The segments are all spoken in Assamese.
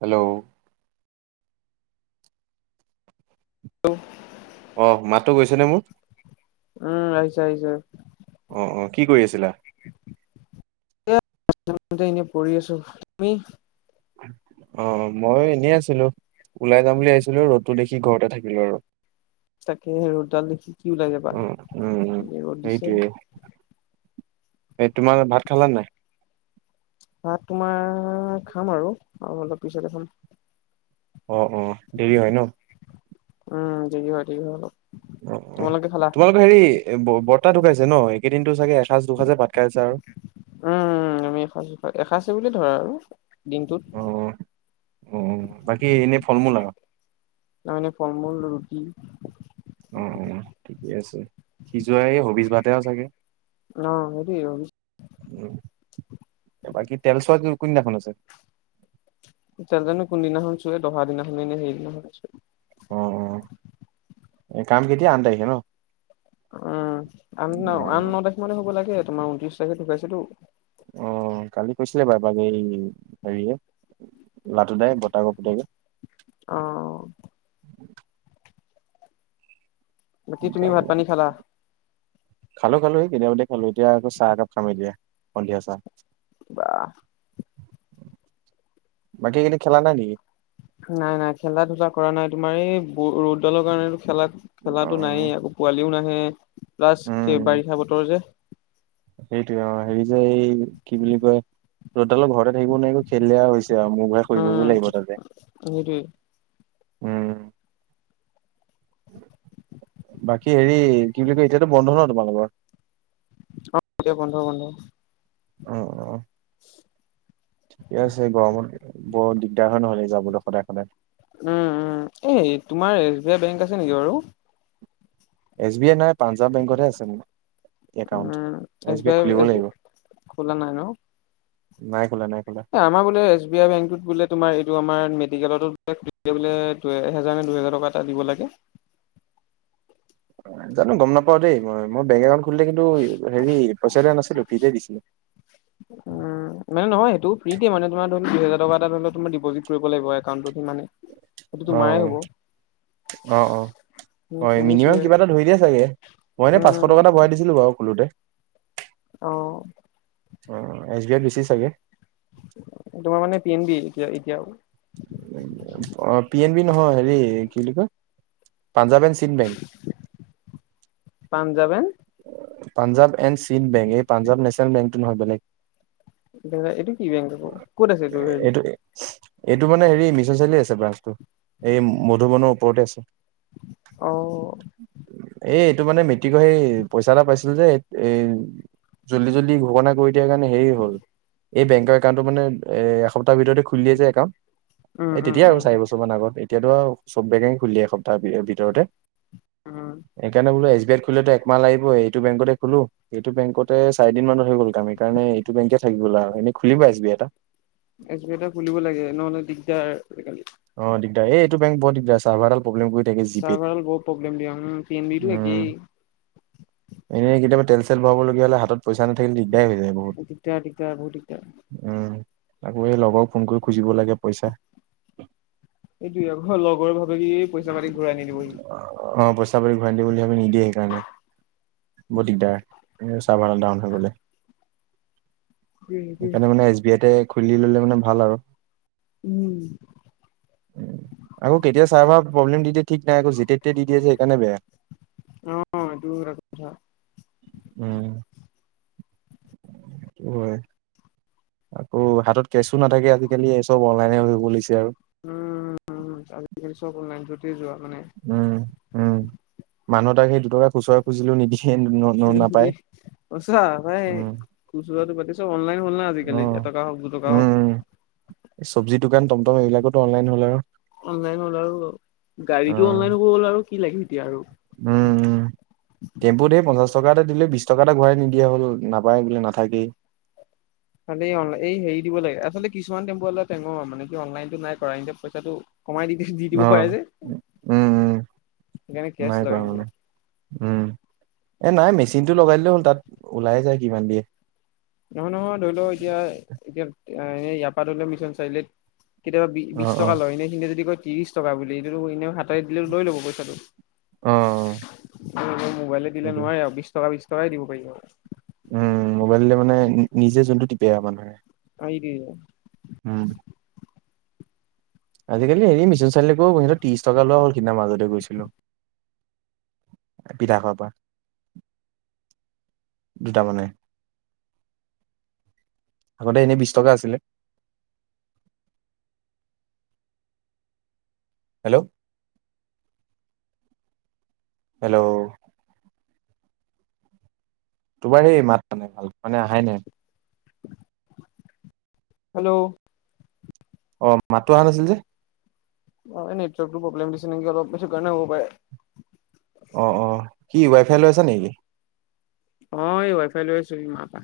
হেল্ল' হেল্ল অ মাতটো গৈছে নে মোৰ উম আহিছে আহিছে। আহ অ কি কৰি আছিলা? এয়া এনে পঢ়ি আছো তুমি? অ মই এনেই আছিলো ওলাই যাম বুলি ভাৱিছিলো ৰ'দতো দেখি ঘৰতে থাকিলো আৰু। তাকে ৰ'দডাল দেখি কি ওলাই যাবা উ উম উম এ ৰ'দ দিছে। সেইটোয়ে এই তোমাৰ ভাত খালা নাই? ভাত তোমাৰ খাম আৰু আৰু অলপ পিছতে খাম। অ অ দেৰি হয় ন উম দেৰি হয় দেৰি হয় অলপ অ অ তোমালোকে খালা তোমালোকৰ হেৰি বৰ্তা ঢুকাইছে ন একেইদিনো চাগে এসাঁজ দুসাঁজে ভাত খাইছে আৰু উম আমি এসো এসাঁজ বুলিয়ে ধৰা আৰু অ দিনটোত। অ বাকী এনে ফল মূল আৰু। তাৰ মানে ফল মূল ৰুটি। অ অ ঠিকে আছে সিজোৱাই এই হবিজ ভাতে আৰু চাগে অ হেৰি বাকী তেল চোৱা কোনদিনাখন আছে নাজানো কোনদিনাখন চুুৱে দহা দিনাখননে সেইদিনাখন চে অ অ এ কাম কেতিয়া আন তাৰিখে ন উম আন ন অ আন ন তাৰিখ মানে হ'ব লাগে তোমাৰ ঊনত্ৰিশ তাৰিখে ঢুকাইছে টো অ কালি কৈছিলে বাৰু পাল এই হেৰিয়ে লাতু দাই বৰ্তাকৰ পুতেকে অ বাকি তুমি ভাত পানী খালা? খালো খালো স কেতিয়াবাতেই খালো এতিয়া আকৌ চাহ একাপ খাম এতিয়া সন্ধিয়া চাহ বাাহ বাকী এইকেইদিন খেলা নাই নেকি? নাই নাই খেলা ধূলা কৰা নাই তোমাৰ এই ব ৰ'দডালৰ কাৰণো খেলা খেলাটো অ', নাইয়ে আকৌ পোৱালিও নাহে প্লাছ সেই বাৰিষা বতৰ যে। সেইটোয়ে অ হেৰি যে এই কি বুলি কয় ৰ'দডালৰ ঘৰতে থাকিব নোৱাৰি একো খেলিলে আৱ হৈছে। মোৰ ঘূৰাই শুই পৰিব উম লাগিব তাতে সেইটোৱে উম। বাকী হেৰি কি বুলি কয় এতিয়াতো বন্ধ ন তোমালোকৰ। অ এতিয়া বন্ধ বন্ধ। অ অ। ঠিকে আছে গৰমত বৰ দিগদাৰ হয় নহলে যাবলৈ সদায় সদায়। উম উম এই তোমাৰ এছ বি আই বেংক আছে নেকি বাৰু। এছ বি আই নাই পাঞ্জাৱ বেংকতহে আছে মোৰ। একাউণ্ট এছ বি আইত খুলিব লাগিব। খোলা নাই ন নাই খোলা নাই খোলা। আমাৰ বোলে এছ বি আই বেংকটোত বোলে তোমাৰ এইটো আমাৰ। মেডিকেলো বলে এহেজাৰ নে দুহেজাৰ টকা এটা দিব লাগে। জানো গম নাপাও দেই মই মই বেংক একাউণ্ট খুলিলে কিন্তু হেৰি পইচা দিয়া নাছিলো ফ্ৰীতে দিছিলে। [unintelligible] উম মানে নহয় য়েইটো ফ্ৰী দিয়ে মানে তোমাৰ ধৰি ল দুহেজাৰ টকা এটা ধৰা তোমাৰ ডিপজি কৰিব লাগিব একাউণ্টত। সিমানে সেইটোতো মায়েই অ', হ'ব। অ অ। হয় মিনিমাম শুনিছোৱে কিবা এটা ধৰি দিয়ে চাগে মই ইনে পাঁচশ টকা উম এটা ভৰাই দিছিলো বাৰু খোলোতে। অহ। অ এছ বি আইত বেছি চাগে। তোমাৰ মানে পি এন বি এতিয়া এতিয়াও। অ পি এন বি নহয় হেৰি কি বুলি কয়। Punjab and Sind bank. Punjab and Punjab and Sind bank এই পাঞ্জাৱ নেশ্যনেল বেংকটো নহয় বেলেগ। এইটো কি বেংক আকৌ ক'ত আছে হেৰি এইটো এইটো মানে হেৰি মিছন চাৰিলিত আছে ব্ৰাঞ্চটো। এই মধুবনৰ ওপৰতে আছে। অহঁ। সটো মানে মেটতিক সেই। পইচা এটা পাইছিলো যে এ জল্দি জল্দি ঘোষণা কৰি দিয়াৰ কাৰণে হেৰি হ'ল। এই বেংকৰ একাউণ্টটো মানে এসপ্তাহৰ ভিতৰতে খুলি দিয়ে যে একাউণ্ট। উম এ উম তেতিয়াাই আৰু উম চাৰি বছৰ মান আগত এতিয়াতো আৰু চব বেংকে খুলি দিয়ে এসপ্তাহমান ভিতৰতে। উম সেইকাৰণে বোলো এছ বি আই খুল এক। ইমান লাগিব এইটো বেংকতে খোলো এইটো বেংকতে চাৰি দিন মানত হৈ গ'ল কাম হেইকাৰনে এইটো বেংকতে থাকি গল আৰু। খুলিবা এছবিএ এটা। এছবই খুলিব লাগে নহলে দিগদাৰ আজিকালি। অ দিগদাৰ এইটো বেং বৰ দিগদাৰ আছে চাৰভাৰডাল ছাৰ্ভাৰ দাল বৰ প্ৰব্লেম দিয়ে পেইনবিলটো একেই। এনেয় কেতিয়াবা তেল চেল ভৰাবলগীয়া হ'লে হাতত পইচা নাথাকিলে। দিগদাৰ হৈ যায় দিগদাৰ দিগদাৰ দিগদাৰ বহুত উম। আকৌ এই লগৰক ফোন কৰি খুজিব লাগে পইচা। এইটোয়ে আকৌ লগৰে ভাবে কি পইচা মাতি ঘূৰাই নিদিব ই। অ' পইচা পাতি ঘূৰাই নিদিব বুলি ভাবি নিদিয়ে সেইকাৰণে। বহুত দিগদাৰ এ চাৰভাৰডাউন হৈ গলে। সেইটোৱে সেইকাৰণে মানে এছ বি আইতে খুলি ললে মানে ভাল আৰু। উম। উম। আকৌ কেতিয়া চাৰ্ভাৰ প্ৰব্লেম দি দিয়ে ঠিক নাই আক যেতিয়াই তেতিয়াই দি দিয়ে যে সেইকাৰনে বেয়া। অ সেইটো এটা কথা। উম হয়। আকৌ হাতত কেছো নাথাকে আজিকালি এই চব অনলাইনে হব লৈছে আৰু উম আজিকালি চব অনলাইন যতে যোৱা। মানে উম উম মানুহ তাক সেই দুটকা খুচৰাই খুজিলো নিদিয়ে ন ন নাপায় সঁচা ভাই উম খুচুৰাটো পাতিছ অনলাইন হ'ল ন অ আজিকালি এটকা হওক দুটকা উম উম। হওক চব্জি দোকান টমটম এইবিলাকোতো অনলাইন হল আৰু অনলাইন হ'ল আৰু অ গাড়ীটো অনলাইন হব গ'ল আৰু কি লাগে এতিয়া আৰু পঞ্চাছ টকা এটা দিলে বিশ টকা এটা ঘূৰাই নিদিয়া হ'ল নাপায় বোলে নাথাকেই। খালি এই হেৰি দিব লাগে আচলতে কিছুমান টেম্পু টেঙৰ মানে কি অনলাইনটো নাই কৰা এয়া পইচাটো কমাই দি দি দিব অ পাৰে যে উম উম সেইকাৰণে কেছ নাই লয় কৰা ইহঁতে মানে উম এ নাই মেচিন টো লগাই হ'ল তাত ওলায় যায় কিমান দিয়ে নহয় নহয় ধৰি লও এতিয়া এতিয়া এ ইয়াপা ধৰি লও মিছন চাৰিআলিত কেতিয়াবা বি অ বিশ অ টকা লয়, এনে সিনে যদি কয় ত্ৰিশ টকা বুলি স এনেও হাতে দিলে লৈ ল'ব পইচাটো অ মোবাইলে দিলে সেইটোৱে নোৱাৰে আৰু বিশ টকা বিশ টকাই দিব পাৰিব আৰু উম মোবাইললে মানে নিজে যোনটো টিপে আও মানুহে [inaudible] ওম আজিকালি হেৰি মিচন চাৰিআলিলেকো সিহত ত্ৰিশ টকা লোৱা হ'ল সেইদিনা মাজতে গৈছিলো। বিধানসভা দুটা মানে আগতে এনে বিশ টকা আছিলে। হেল্ল' হেল্ল' তোমাৰ সেই মাত মানে ভাল মানে আহাই নাই হেল্ল' অ মাতটো অহা নাছিল যে অ নেটৰ্কটো প্ৰব্লেম দিছে নেকি অলপ সেইটো কাৰণে হ'ব পাৰে অ অ কি ৱাই ফাই লৈ আছা নেকি? অ এই ৱাইফাই লৈ আছো ই মা পা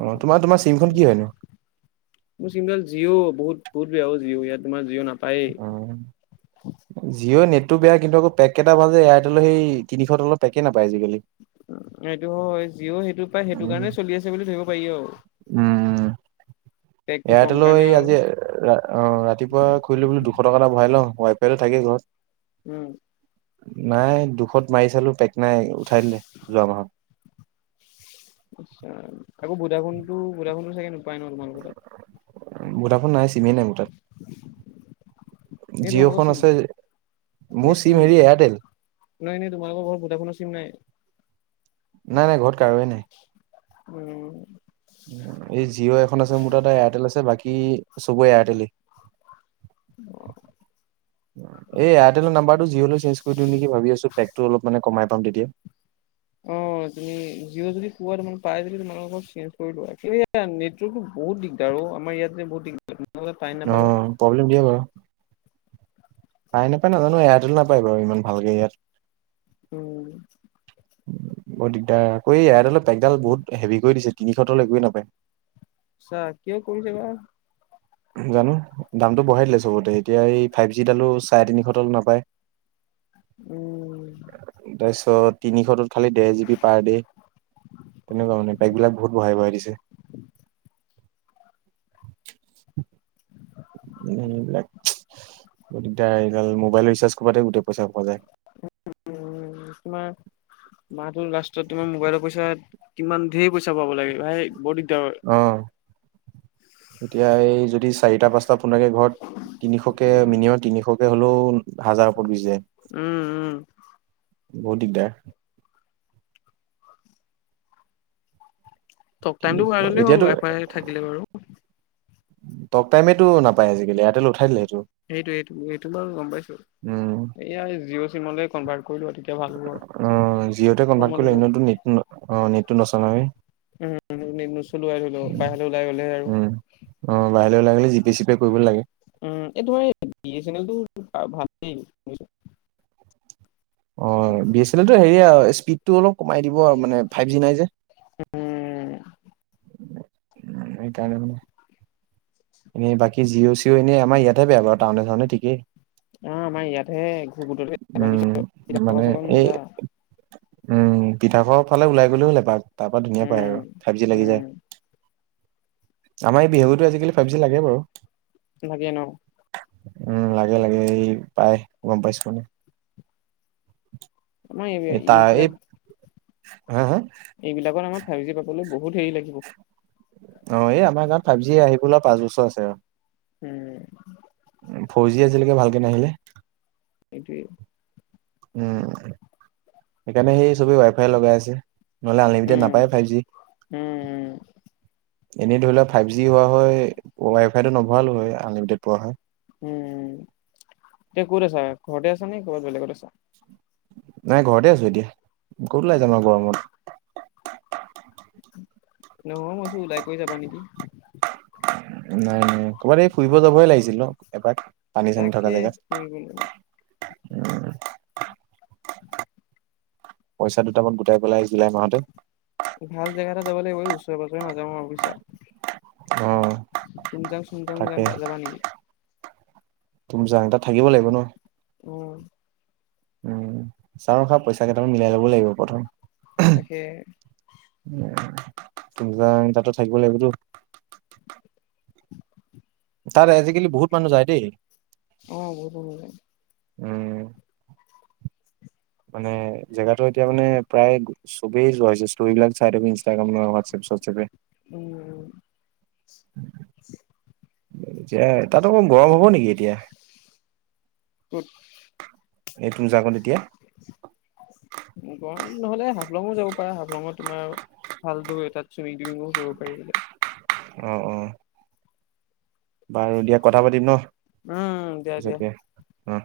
অ তোমাৰ তোমাৰ চিমখন কি হয় নো। মোৰ চিমডাল জিঅ' বহুত বহুত বেয়া' জিঅ' ইয়াত তোমাৰ জিঅ' নাপাই। উম জিঅ' নেট টো এই বেয়া কিন্তু আকৌ পেকেইটা ভাল যে এয়াৰটেলৰ সেই তিনিশ তলৰ পেকে নাপায় আজিকালি। এইটো হয় যিও সেইটো পায় সেইটো উম কাৰণে চলি আছে বুলি ধৰিব পাৰি আৰু উম পেকটো কম এয়াৰটেলৰ কাৰণে আৰু। আজি অ ৰাতিপুৱা খুৰিলো বুলি দুশ টকা এটা ভৰাই ল‌ও ৱাইফাইটো থাকে ঘৰত উম নাই দুখত মাৰি চালো পেক নাই উঠাই দিলে যোৱা মাহত। আচ্চা আকৌ ভোদা ফোনটো ভোদাফোনটো চাগে ন নোপায় তোমালোকৰ তাত ভোদাফোন নাই চিমেই নাই মোহ তাত। জিঅ'খন আছে এ মোৰ চিম হেৰি এয়াৰটেল। ন এনেই তোমালোকৰ বৰত ভোডাফোনৰ চিম নাই, নাই নাই ঘৰত কাৰোয়েই নাই। উম এই জিঅ' এখন আছে মোৰ তাতে এয়াৰটেল আছে বাকী চবৰে এয়াৰটেলেই। অ এয়াৰটেলৰ নাম্বৰটো জিঅ'লৈ চে্জ কৰি দিওঁ নেকি ভাবিছো পেকটো অলপ মানে কমাই পাম তেতিয়া অ তুমি জিঅ' যদি কোৱা তাৰ পাই যদি তোমালোক চেঞ্জ কৰি লোৱা কিন্তু নেটৰ্টো বহুত দিগদাৰ অ আমাৰ ইয়াত যে বহুত দিগ অ প্ৰব্লেম দিয়ে বাৰু পাই নাপায় নাজানো এয়াৰটেল নাপায় বাৰু ইমান ভালকে ইয়াত উম বৰ দিগদাৰ আকৌ এই ইডালৰ পেকডাল বহুত হেভি কৰি দিছে তিনিশ তলৈ একোৱেই নাপায়। ছাহ কিয় কৰিছে বা জানো দামটো বঢ়াই দিলে চবতে এতিয়া এই ফাইভ জিডালো চাৰে তিনিশ তলত নাপায়। উম ত' তিনিশটোত খালি ডেৰ জিবি পাৰ ডে তেনেকুৱা মানে পেক বিলাক বহুত বঢ়াই বঢ়াই দিছে। [inaudible] এইবিলাক বৰ দিগদাৰ মোবাইল ৰিচাৰ্জ কৰাতে গোটেই সোপা পইচা পোৱা যায়। তোমাৰ মাহটোৰ লাষ্টত তোমাৰ মোবাইলৰ পইচা কিমান ধেৰ পইচা পাব লাগে ভাই বৰ দিগদাৰ অ হয়। এতিয়া এই যদি চাৰিটা পাঁচটা ফোনকে ঘৰত তিনিশকে মিনিমাম তিনিশক হ'লেও হাজাৰৰ ওপৰত গুচি যায়। উম উম বহুত দিগদাৰ টক টাইমতো তিনিশ বঢ়াই ললে হল এতিয়াতো ৱাই ফাই থাকিলে বাৰু। ট টাইমেটো নাপায় আজিকালি এয়াৰটেলে উঠাই দিলে। সেইটো সেইটো সেটো বাৰু গম পাইছো উম এয়া জিঅ' চিম কনভাৰ্ট কৰি লোৱা তেতিয়া ভাল হ'ব আৰু অ জিঅতে কনভ্ট কমত কৰিলে হ'ব নেট অ নেটটো নচলাওৱে। উম নচলোৱাই ধই লও বাহিৰলৈ ওলাই গলেহে আৰু। বহিৰলে ওলাই গিলে জি পে চি পে কৰিব লাগে। উম এই তোমাৰ বি এ ছেনেল ভালেই বুজিছ। অ বি এ ছেনেলটো হেৰি আৰু স্পীডটো অলপ কমাই দিব আৰু মানে ফাইভ জি নাই যে উম উম সেইকাৰণে মানে এনেই বাকী জিঅ' চিঅ' এনেই আমাৰ ইয়াতে বেয়া বাউ টাউনে চাউনে ঠিকেই। অ আমাৰ ইয়াতহে উম মানে এই [unintelligible] উম পিঠাখোৱা ফালে ওলাই গলেও হ'লো এপাক তাৰ পৰা ধুনীয়া পায় উম আৰু ফাইভ জি লাগি যায়। উম আমাৰ এই বিহু ঘৰটো আজিকালি ফাইভ জি লাগে বাৰু। লাগে ন উম লাগে লাগে এই পাই গম পাইছোঁ মানে। মই এই তাৰ এই এইবিলাক। হা হা এইবিলাকত আমাৰ ফাইভ জি পাবলৈ বহুত হেৰি লাগিব। অ এই আমাৰ গাঁৱত ফাইভ জি আহিবলৈ পাঁচ বছৰ আছে আৰু। উম। ফ'ৰ জি আজিলৈকে ভালকে নাহিলে সেইটোৱেই উম সেইকাৰণে সেই চবেই ৱাই ফাই লগাই আছে। নহ'লে আনলিমিটেড উম নাপায় ফাইভ জি উম এনেই ধৰি লোৱা ফাইভ জি হোৱা হয় ৱাই ফাইটো নভৰালো হয়, আনলিমিটেড পোৱা হয়। উম এতিয়া ক'ত আছা ঘৰতে আছা নে ক'বাত বেলেগত আছা? নাই ঘৰতে আছো এতিয়া ক'ত ওলাই যাম আৰু গৰমত নহয় মই কৈছো ওলাই কৰি যাবা নেকি? নাই নাই। ক'ৰবাত এই ফুৰিব যাবই লাগিছিল নহ এপাক পানী চানী তাকে থকা জেগাত। ফুৰিবলৈ উম [inaudible] পইচা দুটামান গোটাই পেলাই এই জুলাই মাহতে ভাল জেগা এটা যাব লাগিব ওচৰে পাজৰে মাজে সময়ে বুজিছা। অ তুম যাং চুম যাং যাবা নেকি? তুম যাং তাত থাকিব লাগিব ন। উম। উম চা খা পইচা কেইটামান মিলাই লব লাগিব প্ৰথম। তাকে। কিন্ত তাতো থাকিব লাগিবতো। তাত আজিকালি বহুত মানুহ যায় দেই। অ বহুত। উম। মানে জেগাতো এতিয়া মানে প্ৰায় চবেই যোৱা হৈছে। তো এইবাক ছাই ইনষ্টাগ্ৰাম ন হোৱাটএপটএপে। উম। উম। [unintelligible] এতিয়া তাত অকণ গৰম হ'ব নেকি এতিয়া। কত। এই টো যাগ তেতিয়া। গৰম নহলে হাফলংও যাব পাৰা হাফলঙত তোমাৰ। ভালদুব এ তাৰ চ মি দিমিং কৰিব পাৰিলে। অ অ বাৰু দিয়া কথা পাতিম ন উম দিয়া দিয়া পিছতকে অ।